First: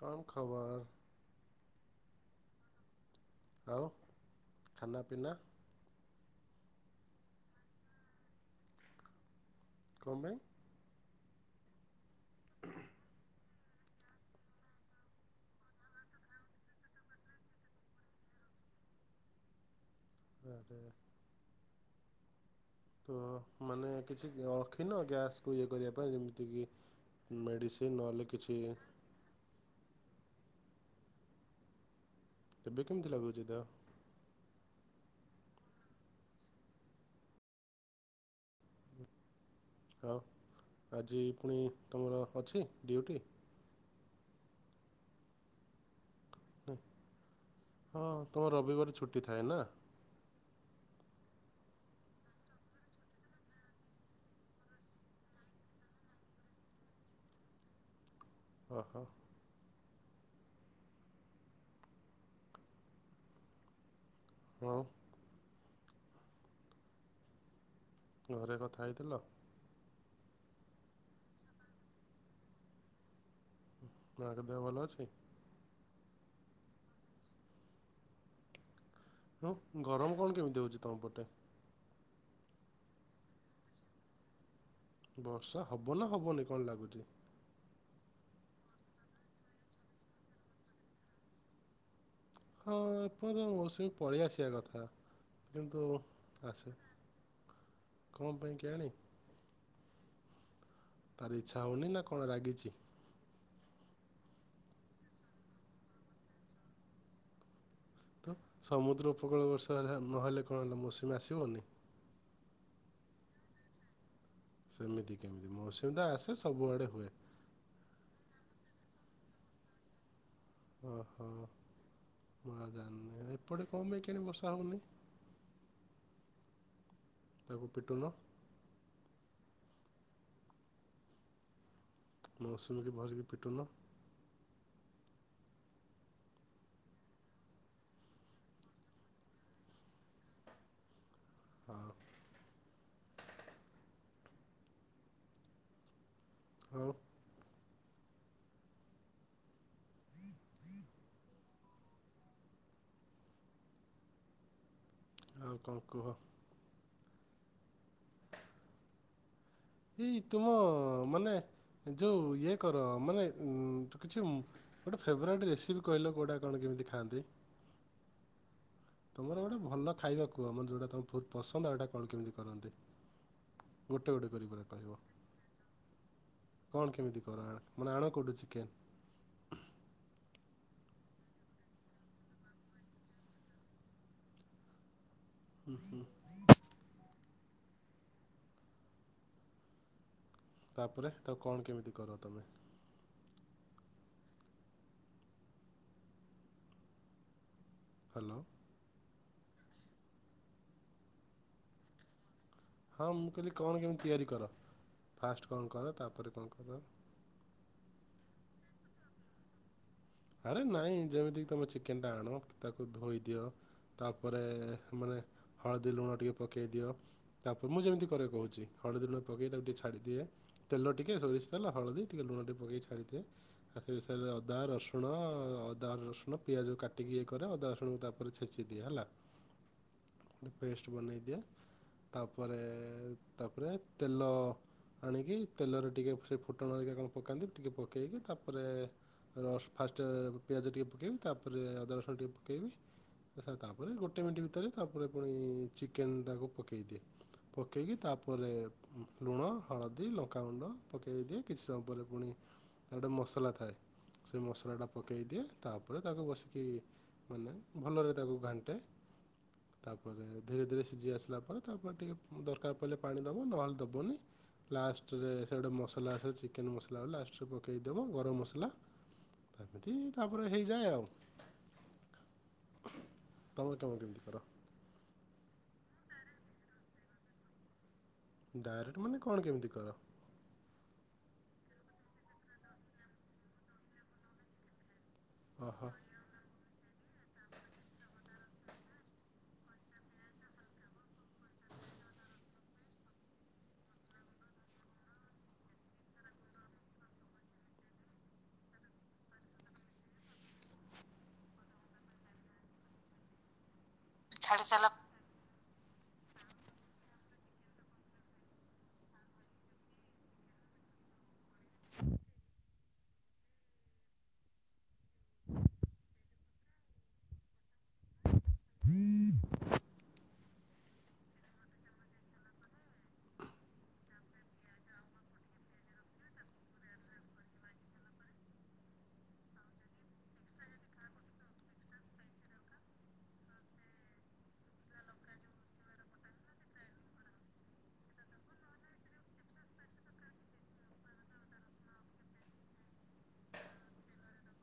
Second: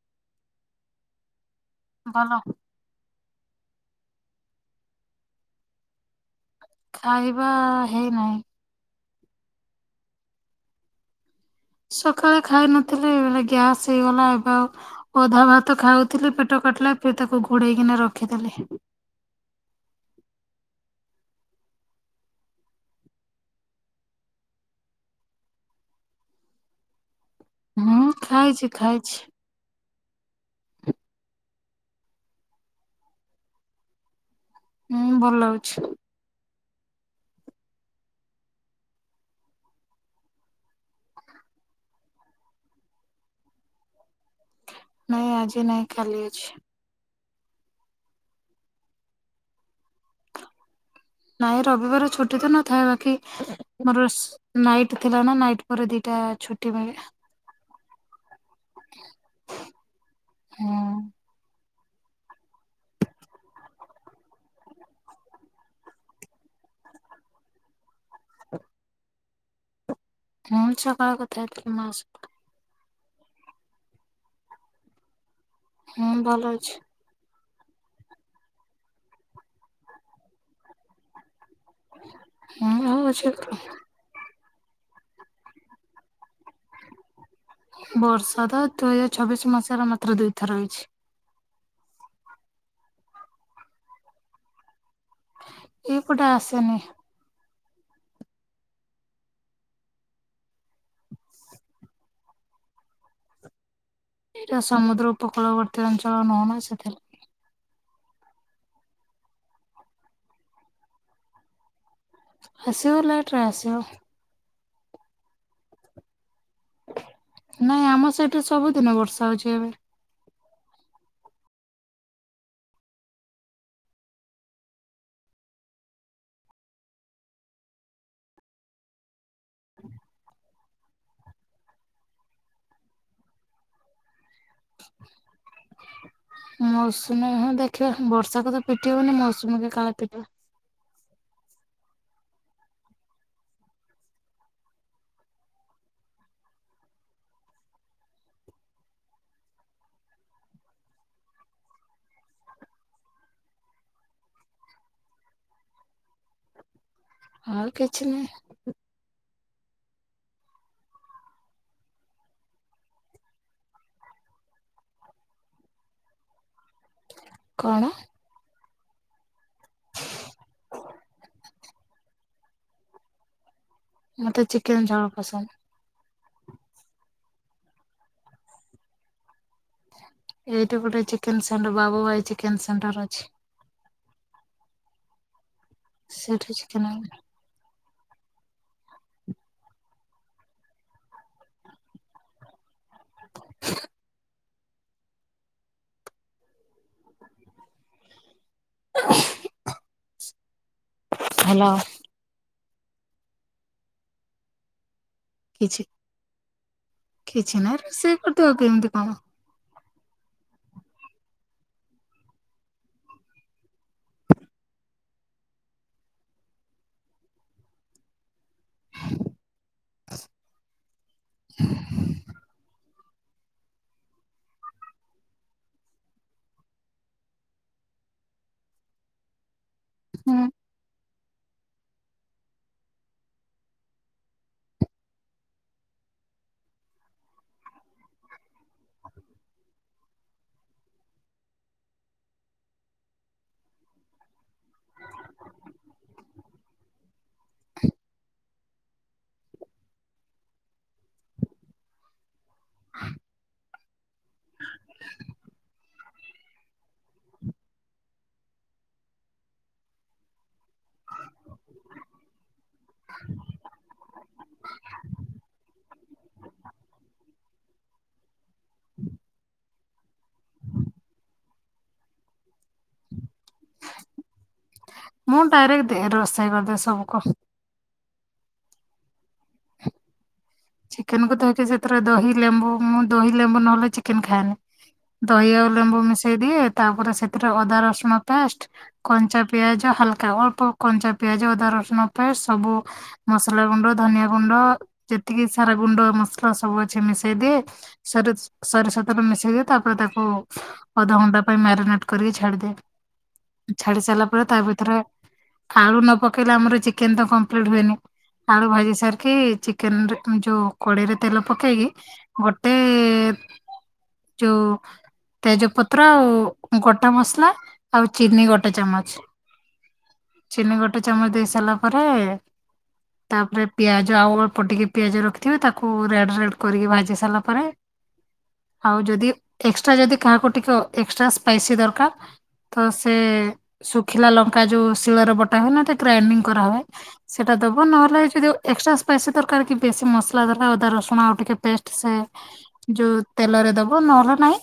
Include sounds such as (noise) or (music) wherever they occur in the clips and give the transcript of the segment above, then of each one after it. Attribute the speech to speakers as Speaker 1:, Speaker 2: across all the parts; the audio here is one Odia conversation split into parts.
Speaker 1: କଣ ଖବର?
Speaker 2: ଭଲ।
Speaker 1: ଆଉ ଖାନା ପିନା?
Speaker 2: ଖାଇବା ହେଇନାହିଁ।
Speaker 1: କଣ ପାଇଁ?
Speaker 2: ସକାଳେ ଖାଇନଥିଲେ ଗ୍ୟାସ୍ ହେଇଗଲା, ଏବେ ଆଉ ଅଧା ଭାତ ଖାଉଥିଲୀ ପେଟ କାଟିଲା ଫେରେ ତାକୁ ଘୋଡ଼େଇକିନା ରଖିଦେଲି।
Speaker 1: ହଁ ହଁ। ତ ମାନେ କିଛି ରଖିନ ଗ୍ୟାସ୍ କୁ ଇଏ କରିବା ପାଇଁ ଯେମିତିକି ମେଡ଼ିସିନ୍
Speaker 2: ହୁଁ
Speaker 1: ନହେଲେ କିଛି
Speaker 2: ଖାଇଛି ଖାଇଛି
Speaker 1: ଏବେ କେମତି ଲାଗୁଚି ଦେହ?
Speaker 2: ଉଁ ଭଲ ଲାଗୁଛି।
Speaker 1: ହଉ ଆଜି ପୁଣି ତୁମର ଅଛି ଡିୟୁଟି?
Speaker 2: ନାଇଁ ଆଜି ନାଇଁ କାଲି ଅଛି।
Speaker 1: ହଁ ତୁମ ରବିବାର ଛୁଟି ଥାଏ ନାଁ?
Speaker 2: ନାଇଁ ରବିବାର ଛୁଟି ତ ନଥାଏ ବାକି ମୋର ସ୍ ନାଇଟ୍ ଥିଲା ନା ନାଇଟ ପରେ ଦିଟା ଅ ଛୁଟି ମିଳେ।
Speaker 1: ଓହୋ।
Speaker 2: ହୁଁ।
Speaker 1: ଆଉ ଘରେ କଥା ହେଇଥିଲ?
Speaker 2: ହଁ ଛକାଳେ କଥା ହେଇଥିଲି ମା ସହିତ।
Speaker 1: ମାଙ୍କ ଦେହ ଭଲ ଅଛି?
Speaker 2: ହୁଁ ଭଲ ଅଛି।
Speaker 1: ଆଉ ଗରମ କଣ କେମିତି ହୋଉଚି ତମ ପଟେ?
Speaker 2: ହଁ ହୋଉଛି ଏପଟେ।
Speaker 1: ବର୍ଷା ହବ ନାଁ ହବନି କଣ ଲାଗୁଚି?
Speaker 2: ବର୍ଷା ତ ଦୁଇ ହ ଛବିଶ ମସିହାରେ ମାତ୍ର ଦୁଇଥର ହେଇଛି।
Speaker 1: ହଁ ଏପନ୍ତ ମୌସୁମୀ ପଳିଆସିବା କଥା। କିନ୍ତୁ
Speaker 2: ଏଇ ପଟେ ଆସେନି।
Speaker 1: କଁ ପାଇଁ କେୟାଣି? ତାର ଇଚ୍ଛା ହଉନି ନାଁ କଣ ରାଗିଚି।
Speaker 2: ଏଇଟା ସମୁଦ୍ର ଉପକୂଳବର୍ତ୍ତୀ ଅଞ୍ଚଳ ନୁହଁ ନାଁ ସେଥିଲା
Speaker 1: ତ ସମୁଦ୍ର ଉପକୂଳ ବର୍ଷା ନହେଲେ କଣ ହେଲା ମୌସୁମୀ ଆସିବନି?
Speaker 2: ଆସିବ ଲେଟ୍ ରେ ଆସିବ।
Speaker 1: ସେମିତି କେମିତି ମୌସୁମୀ ତ ଆସେ ସବୁଆଡ଼େ ହୁଏ।
Speaker 2: ତ ସବୁଦିନ ବର୍ଷା ହଉଚି ଏବେ।
Speaker 1: ଓହୋ ମୁଁ ଆ ଜାଣିନି ଏପଟେ କ ମାଇଁ କେୟାଣି ବର୍ଷା ହୋଉନେଇ। (inaudible) ତାକୁ ପିଟୁନ। ମୌସୁମୀକି ଭଲିକି ପିଟୁନ। (inaudible)
Speaker 2: ମୌସୁମୀ ହଁ ଦେଖିବା ବର୍ଷାକୁ ତ ପିଟି ହୋଉନି ମୌସୁମୀ କି କାଳେ ପିଟିିବା।
Speaker 1: ହଉ। ହଉ। ଆଉ କଁ କୁହ।
Speaker 2: ଆଉ କିଛି ନୁହେଁ।
Speaker 1: ହେଇ ତୁମ ମାନେ ଯୋଉ ଇଏ କର ମାନେ ଉଁ କିଛି ଗୋଟେ ଫେବରାଇଟ୍ ରେସିପି କହିଲେ କଉଟା। କଣ କେମତି ଖାଆନ୍ତି?
Speaker 2: କଣ
Speaker 1: ତମର ଗୋଟେ ଭଲ ଖାଇବା କୁହ ମ ଯୋଉଟା ତମ ଭୋଉତ ପସନ୍ଦ ଆଉ ଏଟା କଣ କେମିତି କରନ୍ତି। ଗୋଟେ ଗୋଟେ
Speaker 2: ମତେ
Speaker 1: କରି ପୁରା
Speaker 2: ଚିକେନ୍
Speaker 1: କହିବ
Speaker 2: ଛୋଳ ପସନ୍ଦ।
Speaker 1: କଣ କେମତି କର ମାନେ ଆଣ କୋଉଠୁ ଚିକେନ୍?
Speaker 2: ଏଇଠି ଗୋଟେ ଚିକେନ୍ ସେଣ୍ଟ୍ ବାବୁ ଭାଇ ଚିକେନ୍ ସେଣ୍ଟର୍ ଅଛି। ସେଇଠି ଚିକେନ୍ ଆଣିମି।
Speaker 1: ତାପରେ ତାକୁ କଣ କେମିତି କର ତମେ? ହାଲୋ।
Speaker 2: ହାଲୋ।
Speaker 1: ହଁ ମୁଁ କହିଲି କଣ କେମିତି ତିଆରି କର ଫାଷ୍ଟ୍ କଣ
Speaker 2: କିଛି
Speaker 1: କର ତାପରେ କଣ କର?
Speaker 2: କିଛି ନାହିଁ ରୋଷେଇ କରୁଥିବ କେମିତି କଣ?
Speaker 1: ଆରେ ନାଇଁ ତାପରେ ମାନେ ହଳଦୀ ଲୁଣ ଟିକେ ପକେଇ ଦିଅ ତାପରେ ମୁଁ ଯେମିତି କରେ କହୁଛି। ହଳଦୀ ଲୁଣ ପକେଇ ତାକୁ ଟିକେ ଛାଡିଦିଏ ତେଲ ଟିକେ ସୋରିଷ ତେଲ ହଳଦୀ ଟିକେ ଲୁଣ ଟିକେ ପକେଇ ଛା ଛାଡିଦିଏ (unintelligible) ଅଦା ରସୁ ସୁଣ ଅଦା ରସୁଣ ପିଆଜ କାଟିକି ଇଏ କରେ ଅଦା ରସୁଣକୁ ତାପରେ ଛେଚି ଦିଏ ହେଲା।
Speaker 2: ହୁଁ।
Speaker 1: ପେଷ୍ଟ୍ ବନେଇ ଦିଏ। ତାପରେ ତାପରେ ତେଲ ଆଣିକି ତେଲରେ ଟିକେ ସେ ଫୁଟଣହେରିକା କଣ ପକାନ୍ତି ଟିକେ ପକେଇକି ତାପରେ ରସ ଫାଷ୍ଟ ପିଆଜ ଟିକେ ପକେଇବି ତାପରେ ଅଦା ରସୁଣ ଟିକେ ପକେଇବି। ଆଚ୍ଛା ତାପରେ ଗୋଟେ ମିଣ୍ଟି ଭିତରେ ତାପରେ ପୁଣି ଚିକେନ ଟାକୁ ପକେଇ ଦିଏ ପକେଇକି ତାପ ତାପରେ ଲୁଣ ହଳଦୀ ଲଙ୍କାଗୁଣ୍ଡ ପକେଇ ଦିଏ କିଛି ସମୟ ପରେ ପୁଣି ତାର ଗୋଟେ ମସଲା ଥାଏ। ସେ ମସଲାଟା ପକେଇଦିଏ ତାପରେ ତାକୁ ବସିକି ମାନେ ଭଲରେ ତାକୁ ଘାଣ୍ଟେ। ତାପରେ ଧୀରେ ଧୀରେ ସିଝି ଆସିଲା ପରେ ତାପରେ ଟିକେ ଦରକାର ପଡ଼ିଲେ ପାଣି ଦବ ନହେଲେ ଦବନି। ଲାଷ୍ଟରେ ସେ ଗୋଟେ ମସଲା ଆସେ ଚିକେନ ମସଲା ବୋଲି ଲାଷ୍ଟରେ ପକେଇଦବ ଗରମ ମସଲା। ଏମିତି ତାପରେ ହେଇଯାଏ ଆଉ। ତମେ କେମିତି କର?
Speaker 2: ମୁଁ ଡାଇରେକ୍ଟ (unintelligible) କରିଦେ ସବୁ କ
Speaker 1: ଡାଇରେକ୍ଟ ମାନେ କଣ କେମିତି କର?
Speaker 2: ଚିକେନକୁୁ ଧୋଇକି ସେଥିରେ ଦହି ଲେମ୍ବୁ ମୁଁ ଦହି ଲେମ୍ବୁ ନହେଲେ ଚିକେନ ଖାଏନି। ଦହି ଆଉ
Speaker 1: ଓହୋ
Speaker 2: ଲେମ୍ବୁ ମିଶେଇ ଦିଏ। ତାପରେ ସେଥିରେ ଅଦା ରସୁଣ ପେଷ୍ଟ କଞ୍ଚା ପିଆଜ ହାଲକା ଅଳ୍ପ କଞ୍ଚା ପିଆଜ ଅଦା ର ଶୁଣ ପେଷ୍ଟ ସବୁ ମସଲା ଗୁଣ୍ଡ ଧନିଆ ଗୁଣ୍ଡ ଯେ ତିିକି ସାରା ଗୁଣ୍ଡ ମସଲା ସବୁ ଅଛି ମିଶେଇ ଦିଏ ସରି ସୋରିଷ ତେଲ ମିଶେଇ ଦିଏ ତାପରେ ତାକୁ ଅଧଘଣ୍ଟା ପାଇଁ ମ୍ୟାରିନେଟ କରିକି ଛାଡିଦିଏ।
Speaker 1: (inaudible)
Speaker 2: ଛାଡି ସାରିଲା ପରେ ତା
Speaker 1: ଛାଡ଼ି ସାରିଲା
Speaker 2: ଭିତେରେ ଆଳୁ ନ ପକେଇଲେ ଆମର ଚିକେନ ତ କମ୍ପ୍ଲିଟ ହୁଏନି ଆଳୁ ଭାଜି ସାରିକି ଚିକେନରେ ଯୋଉ କଡେଇରେ ତେଲ ପକେଇକି ଗୋଟେ ଯୋଉ ତେଜପତ୍ର ଆଉ ଗୋଟା ମସଲା ଆଉ ଚିନି ଗୋଟେ ଚାମଚ। ଚିନି ଗୋଟେ ଚାମଚ ଦେଇ ସାରିଲା ପରେ ତାପରେ ପିଆଜ ଆଉ ଅଳ୍ପ ଟିକେ ପିଆଜ ରଖିଥିବେ ତାକୁ ରେଡ ରେଡ କରିକି ଭାଜି ସାରିଲା ପରେ ଆଉ ଯଦି ଏକ୍ସଟ୍ରା ଯଦି କାହାକୁ ଟିକେ ଏକ୍ସଟ୍ରା ସ୍ପାଇସି ଦରକାର ତ ସେ ଶୁଖିଲା ଲଙ୍କା ଯୋଉ ଶିଳରେ ବଟା ହୁଏ ନା ଗ୍ରାଇଣ୍ଡିଙ୍ଗ କରା ହୁଏ ସେଟା ଦବୁ ନହେଲେ ଏଠି ଜଉ ଏକ୍ସଟ୍ରା ସ୍ପାଇସି ଦରକାର କି ବେଶୀ ମସଲା (unintelligible) ଅଦା ରସୁଣ ଆଉ ଟିକେ ପେଷ୍ଟ ସେ ଯୋଉ ତେଲରେ ଦବୁ ନହେଲେ ନାହିଁ।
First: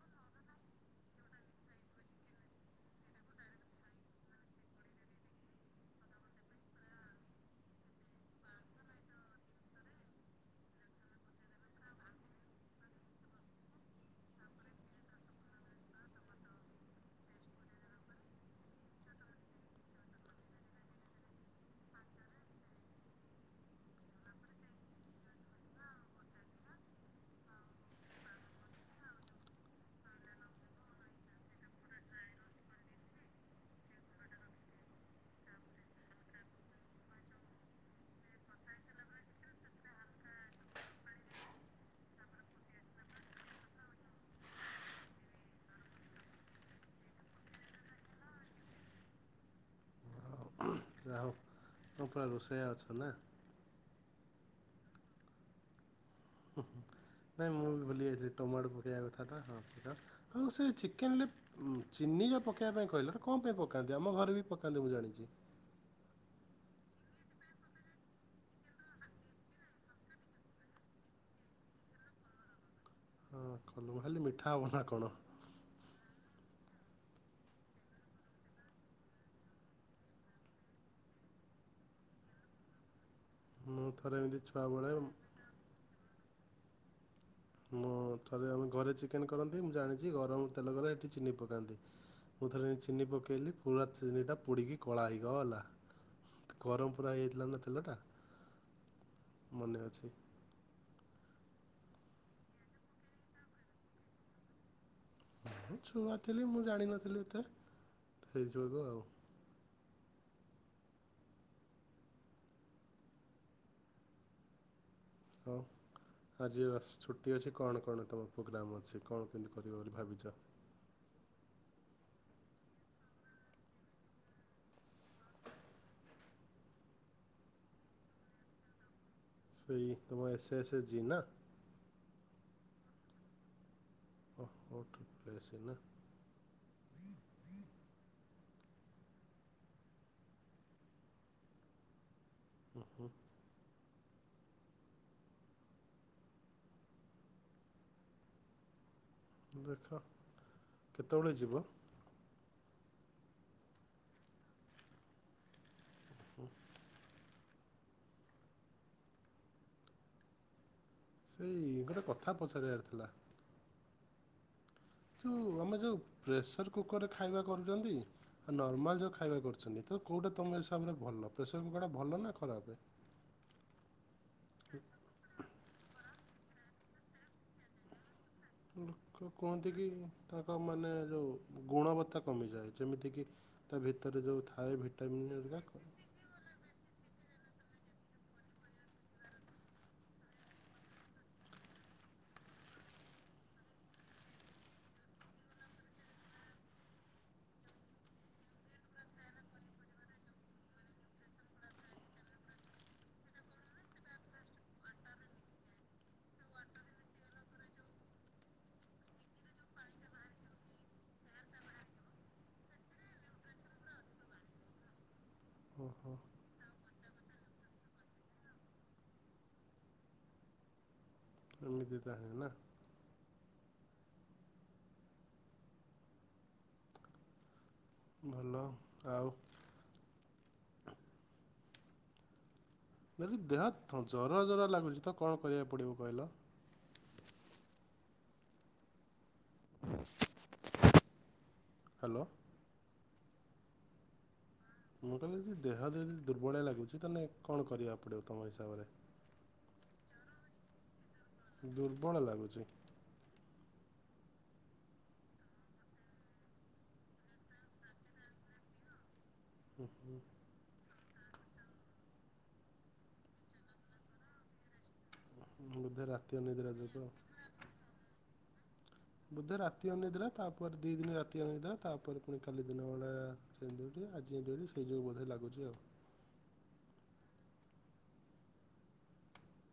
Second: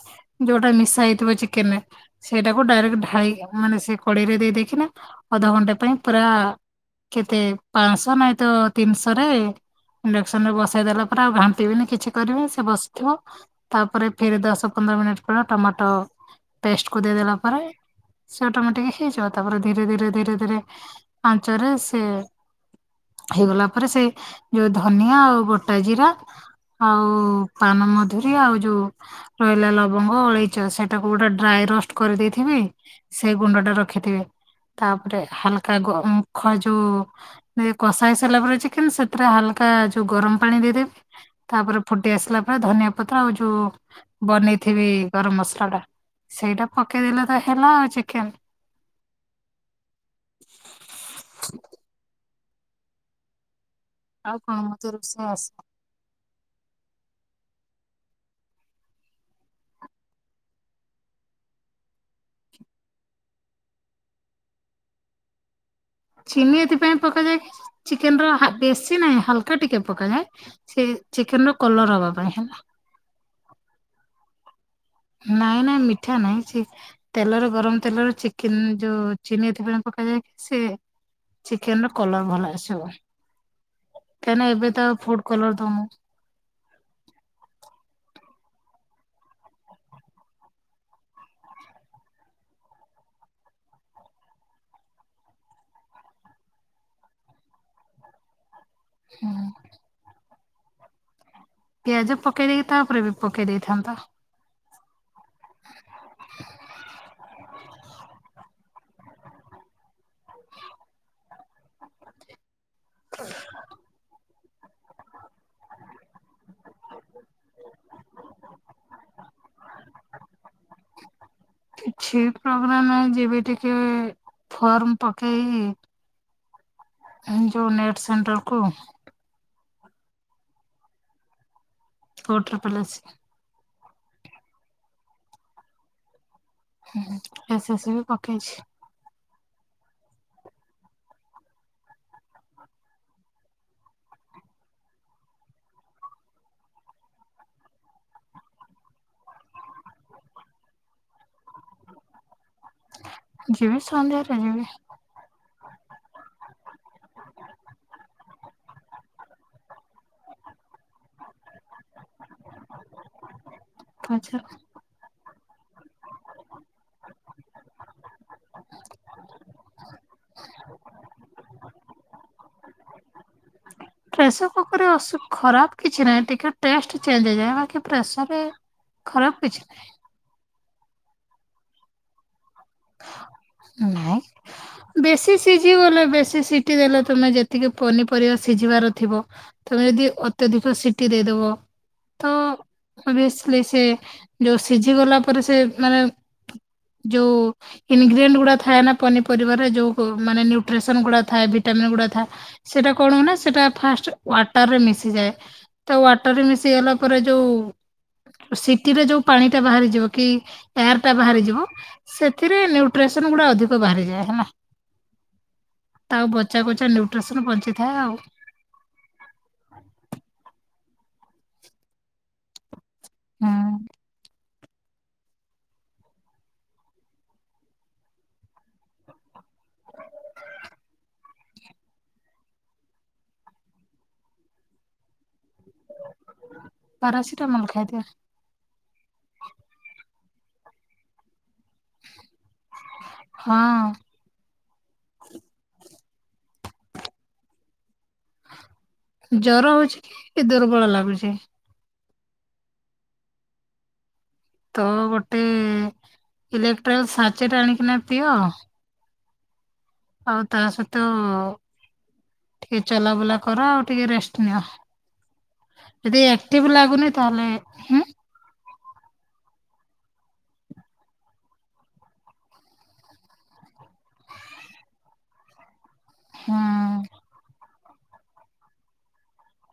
Speaker 2: ଯୋଉଟା ମିଶା ହେଇଥିବ ଚିକେନ ରେ ସେଇଟାକୁ ଡାଇରେକ୍ଟ ଢାଳି କି ମାନେ ସେ କଡେଇ ରେ ଦେଇଦେଇକିନା ଅଧଘଣ୍ଟା ପାଇଁ ପୁରା କେତେ ପାଶହ ନାଇଁ ତ ତିନିଶରେ ଇଣ୍ଡକ୍ସନ ରେ ବସେଇଦେଲା ପରେ ଆଉ ଘାଣ୍ଟିବିନି କିଛି କରିବି ସେ ବସିଥିବ ତାପରେ ଫିରି ଦସ ପନ୍ଦର ମିନିଟ୍ ପରେ ଟମାଟୋ ପେଷ୍ଟ କୁ ଦେଇଦେଲା ପରେ ସେ ଅଟୋମେଟିକ ହେଇଯିବ ତାପରେ ଧୀରେ ଧୀରେ ଧୀରେ ଧୀରେ ଆଞ୍ଚରେ ସେ ହେଇଗଲା ପରେ ସେ ଯୋଉ ଧନିଆ ଆଉ ଗୋଟା ଜିରା ଆଉ ପାନମଧୁରୀ ଆଉ ଯୋଉ ରହିଲା ଲବଙ୍ଗ ଅଳେଇଚ ସେଇଟାକୁ ଗୋଟେ ଡ୍ରାଏ ରଷ୍ଟ କରିଦେଇଥିବି ସେଇ ଗୁଣ୍ଡ ଟା ରଖିଥିବେ। ତାପରେ ହାଲକା ଗ ମୁଖ ଯୋଉ କଷା ହେଇ ସାରିଲା ପରେ ଚିକେନ ସେ ପୁରା ହାଲକା ଯୋଉ ଗରମ ପାଣି ଦେଇଦେବି। ତାପରେ ଫୁଟି ଆସିଲା ପରେ ଧନିଆ ପତ୍ର ଆଉ ଯୋଉ ବନେଇଥିବି ଗରମ ମସଲା ଟା ସେଇଟା ପକେଇଦେଲେ ତ ହେଲା ଆଉ ଚିକେନ।
Speaker 1: ହ ସେ ଅଛ ନା?
Speaker 2: ଆଉ କଣ ମତେ ରୋଷେଇ ଆସ
Speaker 1: ହୁ ହୁ। ନାଇଁ ମୁଁ ବି ଭୁଲି ଯାଇଥିଲି ଟମାଟୋ ପକେଇବା କଥାଟା ହଁ ଆଉ ସେ ଚିକେନରେ ଚି (unintelligible)
Speaker 2: ଚିନି ଏଥିପାଇଁ ପକାଯାଏକି? ଚିକେନ ର ହା ବେଶୀ ନାହିଁ ହାଲକା ଟିକେ ପକାଯାଏ। ସେ ଚିକେନ ର କଲର ହବା ପାଇଁ ହେଲା।
Speaker 1: ହଁ କଲୁ ଖାଲି ମିଠା ହବନା।
Speaker 2: ନାଇଁ ନାଇଁ ମିଠା ନାହିଁ ସେ ତେଲର ଗରମ ତେଲର ଚିକେନ ଯୋଉ ଚିନି ଏଥିପାଇ ପକାଯାଏ କି ସେ ଚିକେନ ର କଲର ଭଲ ଆସିବ।
Speaker 1: ମୁଁ ଥରେ ଏମିତି
Speaker 2: କାହିଁକ ଏବେ ତ
Speaker 1: ଛୁଆବେଳେ
Speaker 2: ଫୁଡ କଲର ଦଉନୁ।
Speaker 1: ମୁଁ ଥରେ ଆମେ ଘରେ ଚିକେନ କରନ୍ତି। ମୁଁ ଜାଣିଛି ଗରମ ତେଲରେ କଲେ ଏଠି ଚିନି ପକାନ୍ତି। ମୁଁ ଥରେ ଚିନି ପକେଇଲି ପୁରା ଚିନିଟା ପୋଡ଼ିକି କଳା ହୋଇକ ଗଲା। ଗରମ ପୁରା ହେଇଯାଇଥିଲା ନା ତେଲ ଟା ମନେ ଅଛି।
Speaker 2: ପିଆଜ ପକେଇ ଦେଇକି ତାଓପରେ ବି ପକେଇ ଦେଇଥାନ୍ତ।
Speaker 1: ଛୁଆ ଥିଲି ମୁଁ ଜାଣିନଥିଲି ଏତେ ହେଇଯିବାକୁ ଆଉ।
Speaker 2: ହ
Speaker 1: ହଉଁ। ଆଜି ଆଶ୍ ଛୁଟି ଅଛି କଣ କଣ ତମର ପ୍ରୋଗ୍ରାମ ଅଛି। କଣ କେମିତି କରିବ ବୋଲି ଭାବିଛ।
Speaker 2: କିଛି ପ୍ରୋଗ୍ରାମ ନାଇ ଯିବି ଟିକେ ଫର୍ମ ପକେଇ ଏନ ଯୋଉ ନେଟ ସେଣ୍ଟର କୁ।
Speaker 1: ସେଇ ତମ S A S S G ନା?
Speaker 2: ଫୋର୍ଥର ପଲେଶି
Speaker 1: ହୋ ହୋର୍ତ ପ୍ଲେସ ନା?
Speaker 2: ହୁଁ ଏସ ଏସି ବି ପକେଇଛି।
Speaker 1: ହୁ ହୁ। ଦେଖ କେତେବେଳେ ଯିବ?
Speaker 2: ଯିବି ସନ୍ଧ୍ୟାରେ ଯିବି।
Speaker 1: ହୁଁ। ସେଇ ଗୋଟେ କଥା ପଚାରିବାର ଥିଲା।
Speaker 2: ଆଛା।
Speaker 1: ଯେଉଁ ଆମେ ଯେଉଁ ପ୍ରେସର କୁକରରେ ଖାଇବା କରୁଛନ୍ତି। ଆଉ ନର୍ମାଲ ଯେଉଁ ଖାଇବା କରୁଛନ୍ତି ତ କଉ ତମ ହିସାବରେ ଭଲ ପ୍ରେସର କୁକରଟା ଭଲ ନା ଖରାପ?
Speaker 2: ପ୍ରେସର କୁକରରେ ଅଶୁ ଖରାପ କିଛି ନାହିଁ। ଟିକେ ଟେଷ୍ଟ ଚେଞ୍ଜ ହେଇଯାଏ ବାକି ପ୍ରେସର
Speaker 1: ଲୋକ କୁହନ୍ତି କି ତାଙ୍କ ମାନେ ଯୋଉ ଗୁଣବତ୍ତା କମିଯାଏ। ଯେମିତିକି ତା
Speaker 2: ନାଇଁ
Speaker 1: ଭିତରେ ଯେଉଁ ଥାଏ ଭିଟାମିନ୍
Speaker 2: ବେଶୀ
Speaker 1: ହେରିକା
Speaker 2: ସିଝିଗଲେ ବେଶୀ ସିଟି ଦେଲେ ତମେ ଯେତ ତୀକି ପନିପରିବା ସିଝିବାର ଥିବ ତମେ ଯଦି ଅତ୍ୟଧିକ ସିଟି ଦେଇଦବ ତ ଓଭିଅସଲି ସେ ଯୋଉ ସିଝି ଗଲା ପରେ ସେ ମାନେ ଯଉ ଇନଗ୍ରିଡିଏଣ୍ଟ ଗୁଡା ଥାଏ ନା ପନିପରରେ ଯୋଉ ମାନେ ନିଉଟ୍ରେସନ ଗୁଡା ଥାଏ ଭିଟାମନ୍ ଗୁଡା ଥାଏ ସେଇଟା କଣ ହୁଏ ନା ସେଟା ଫାଷ୍ଟ ୱାଟର ରେ ମିଶିଯାଏ ତ ୱାଟର ରେ ମିଶି ଗଲା ପରେ ଯୋଉ ଉ ସିଟିରେ ଯୋଉ ପାଣି ଟା ବାହାରି ଯିବ କି ଏୟାର ଟା ବାହାରିଯିବ ସେ ଏଥିରେ ନ୍ୟୁଟ୍ରିସନ ଗୁଡା ଅଧିକ ବାହାରିଯାଏ ହେଲା।
Speaker 1: ଓହୋ
Speaker 2: ତ ଆଉ ବଚା କୁଚା ନିଉ ଟ୍ରସନ ବଞ୍ଚିଥାଏ ଆଉ।
Speaker 1: ଏମିତି ତାହାଲେ ନା?
Speaker 2: ହଁ।
Speaker 1: ଭଲ ଆଉ ଦେ ଦେହ ଜର ଜର ଲାଗୁଛି ତ କଣ କରିବାକୁ ପଡ଼ିବ କହିଲ?
Speaker 2: ପାରାସିଟାମଲ ଖାଇଦେ
Speaker 1: (unintelligible) ହାଲୋ
Speaker 2: ହଁ
Speaker 1: ମୁଁ କହିଲି କି ଦେହ ଯଦି ଦୁର୍ବଳିଆ ଲାଗୁଛି ତାନେ କଣ କରିବାକୁ ପଡିବ ତମ ହିସାବରେ
Speaker 2: ଏ ଦୁର୍ବଳ ଲାଗୁଛି
Speaker 1: ଦୁର୍ବଳ ଲାଗୁଛି
Speaker 2: ତ ଗୋଟେ ଇଲେକ୍ଟ୍ର ସଚେଟ ଆଣିକିନା ପିଅ
Speaker 1: (inaudible)
Speaker 2: ତ ଟିକେ ଚଲାବୁଲା କର, ଆଉ ଟିକେ ରେଷ୍ଟ ନିଅ
Speaker 1: ବୋଧେ
Speaker 2: ଯଦି
Speaker 1: ରାତି ଅନିଦ୍ରା
Speaker 2: ଏକଟିଭ ଲାଗୁନି,
Speaker 1: ଯୋଗୁଁ
Speaker 2: ତାହଲେ ହୁଁ
Speaker 1: ବୋଧେ ରାତି ଅନିଦ୍ରା, ତାପରେ ଦି ଦିନ ରାତି ଅନିଦ୍ରା, ତାପରେ ପୁଣି କାଲି ଦିନ ବେଳେ ଆଜି (unintelligible)
Speaker 2: ହଁ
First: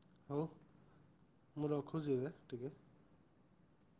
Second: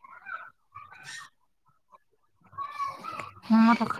Speaker 1: (unintelligible)
Speaker 2: (unintelligible)
Speaker 1: ମୁଁ ରଖୁଛି ଏ ବେ ଟିକେ
Speaker 2: ହଁ ରଖ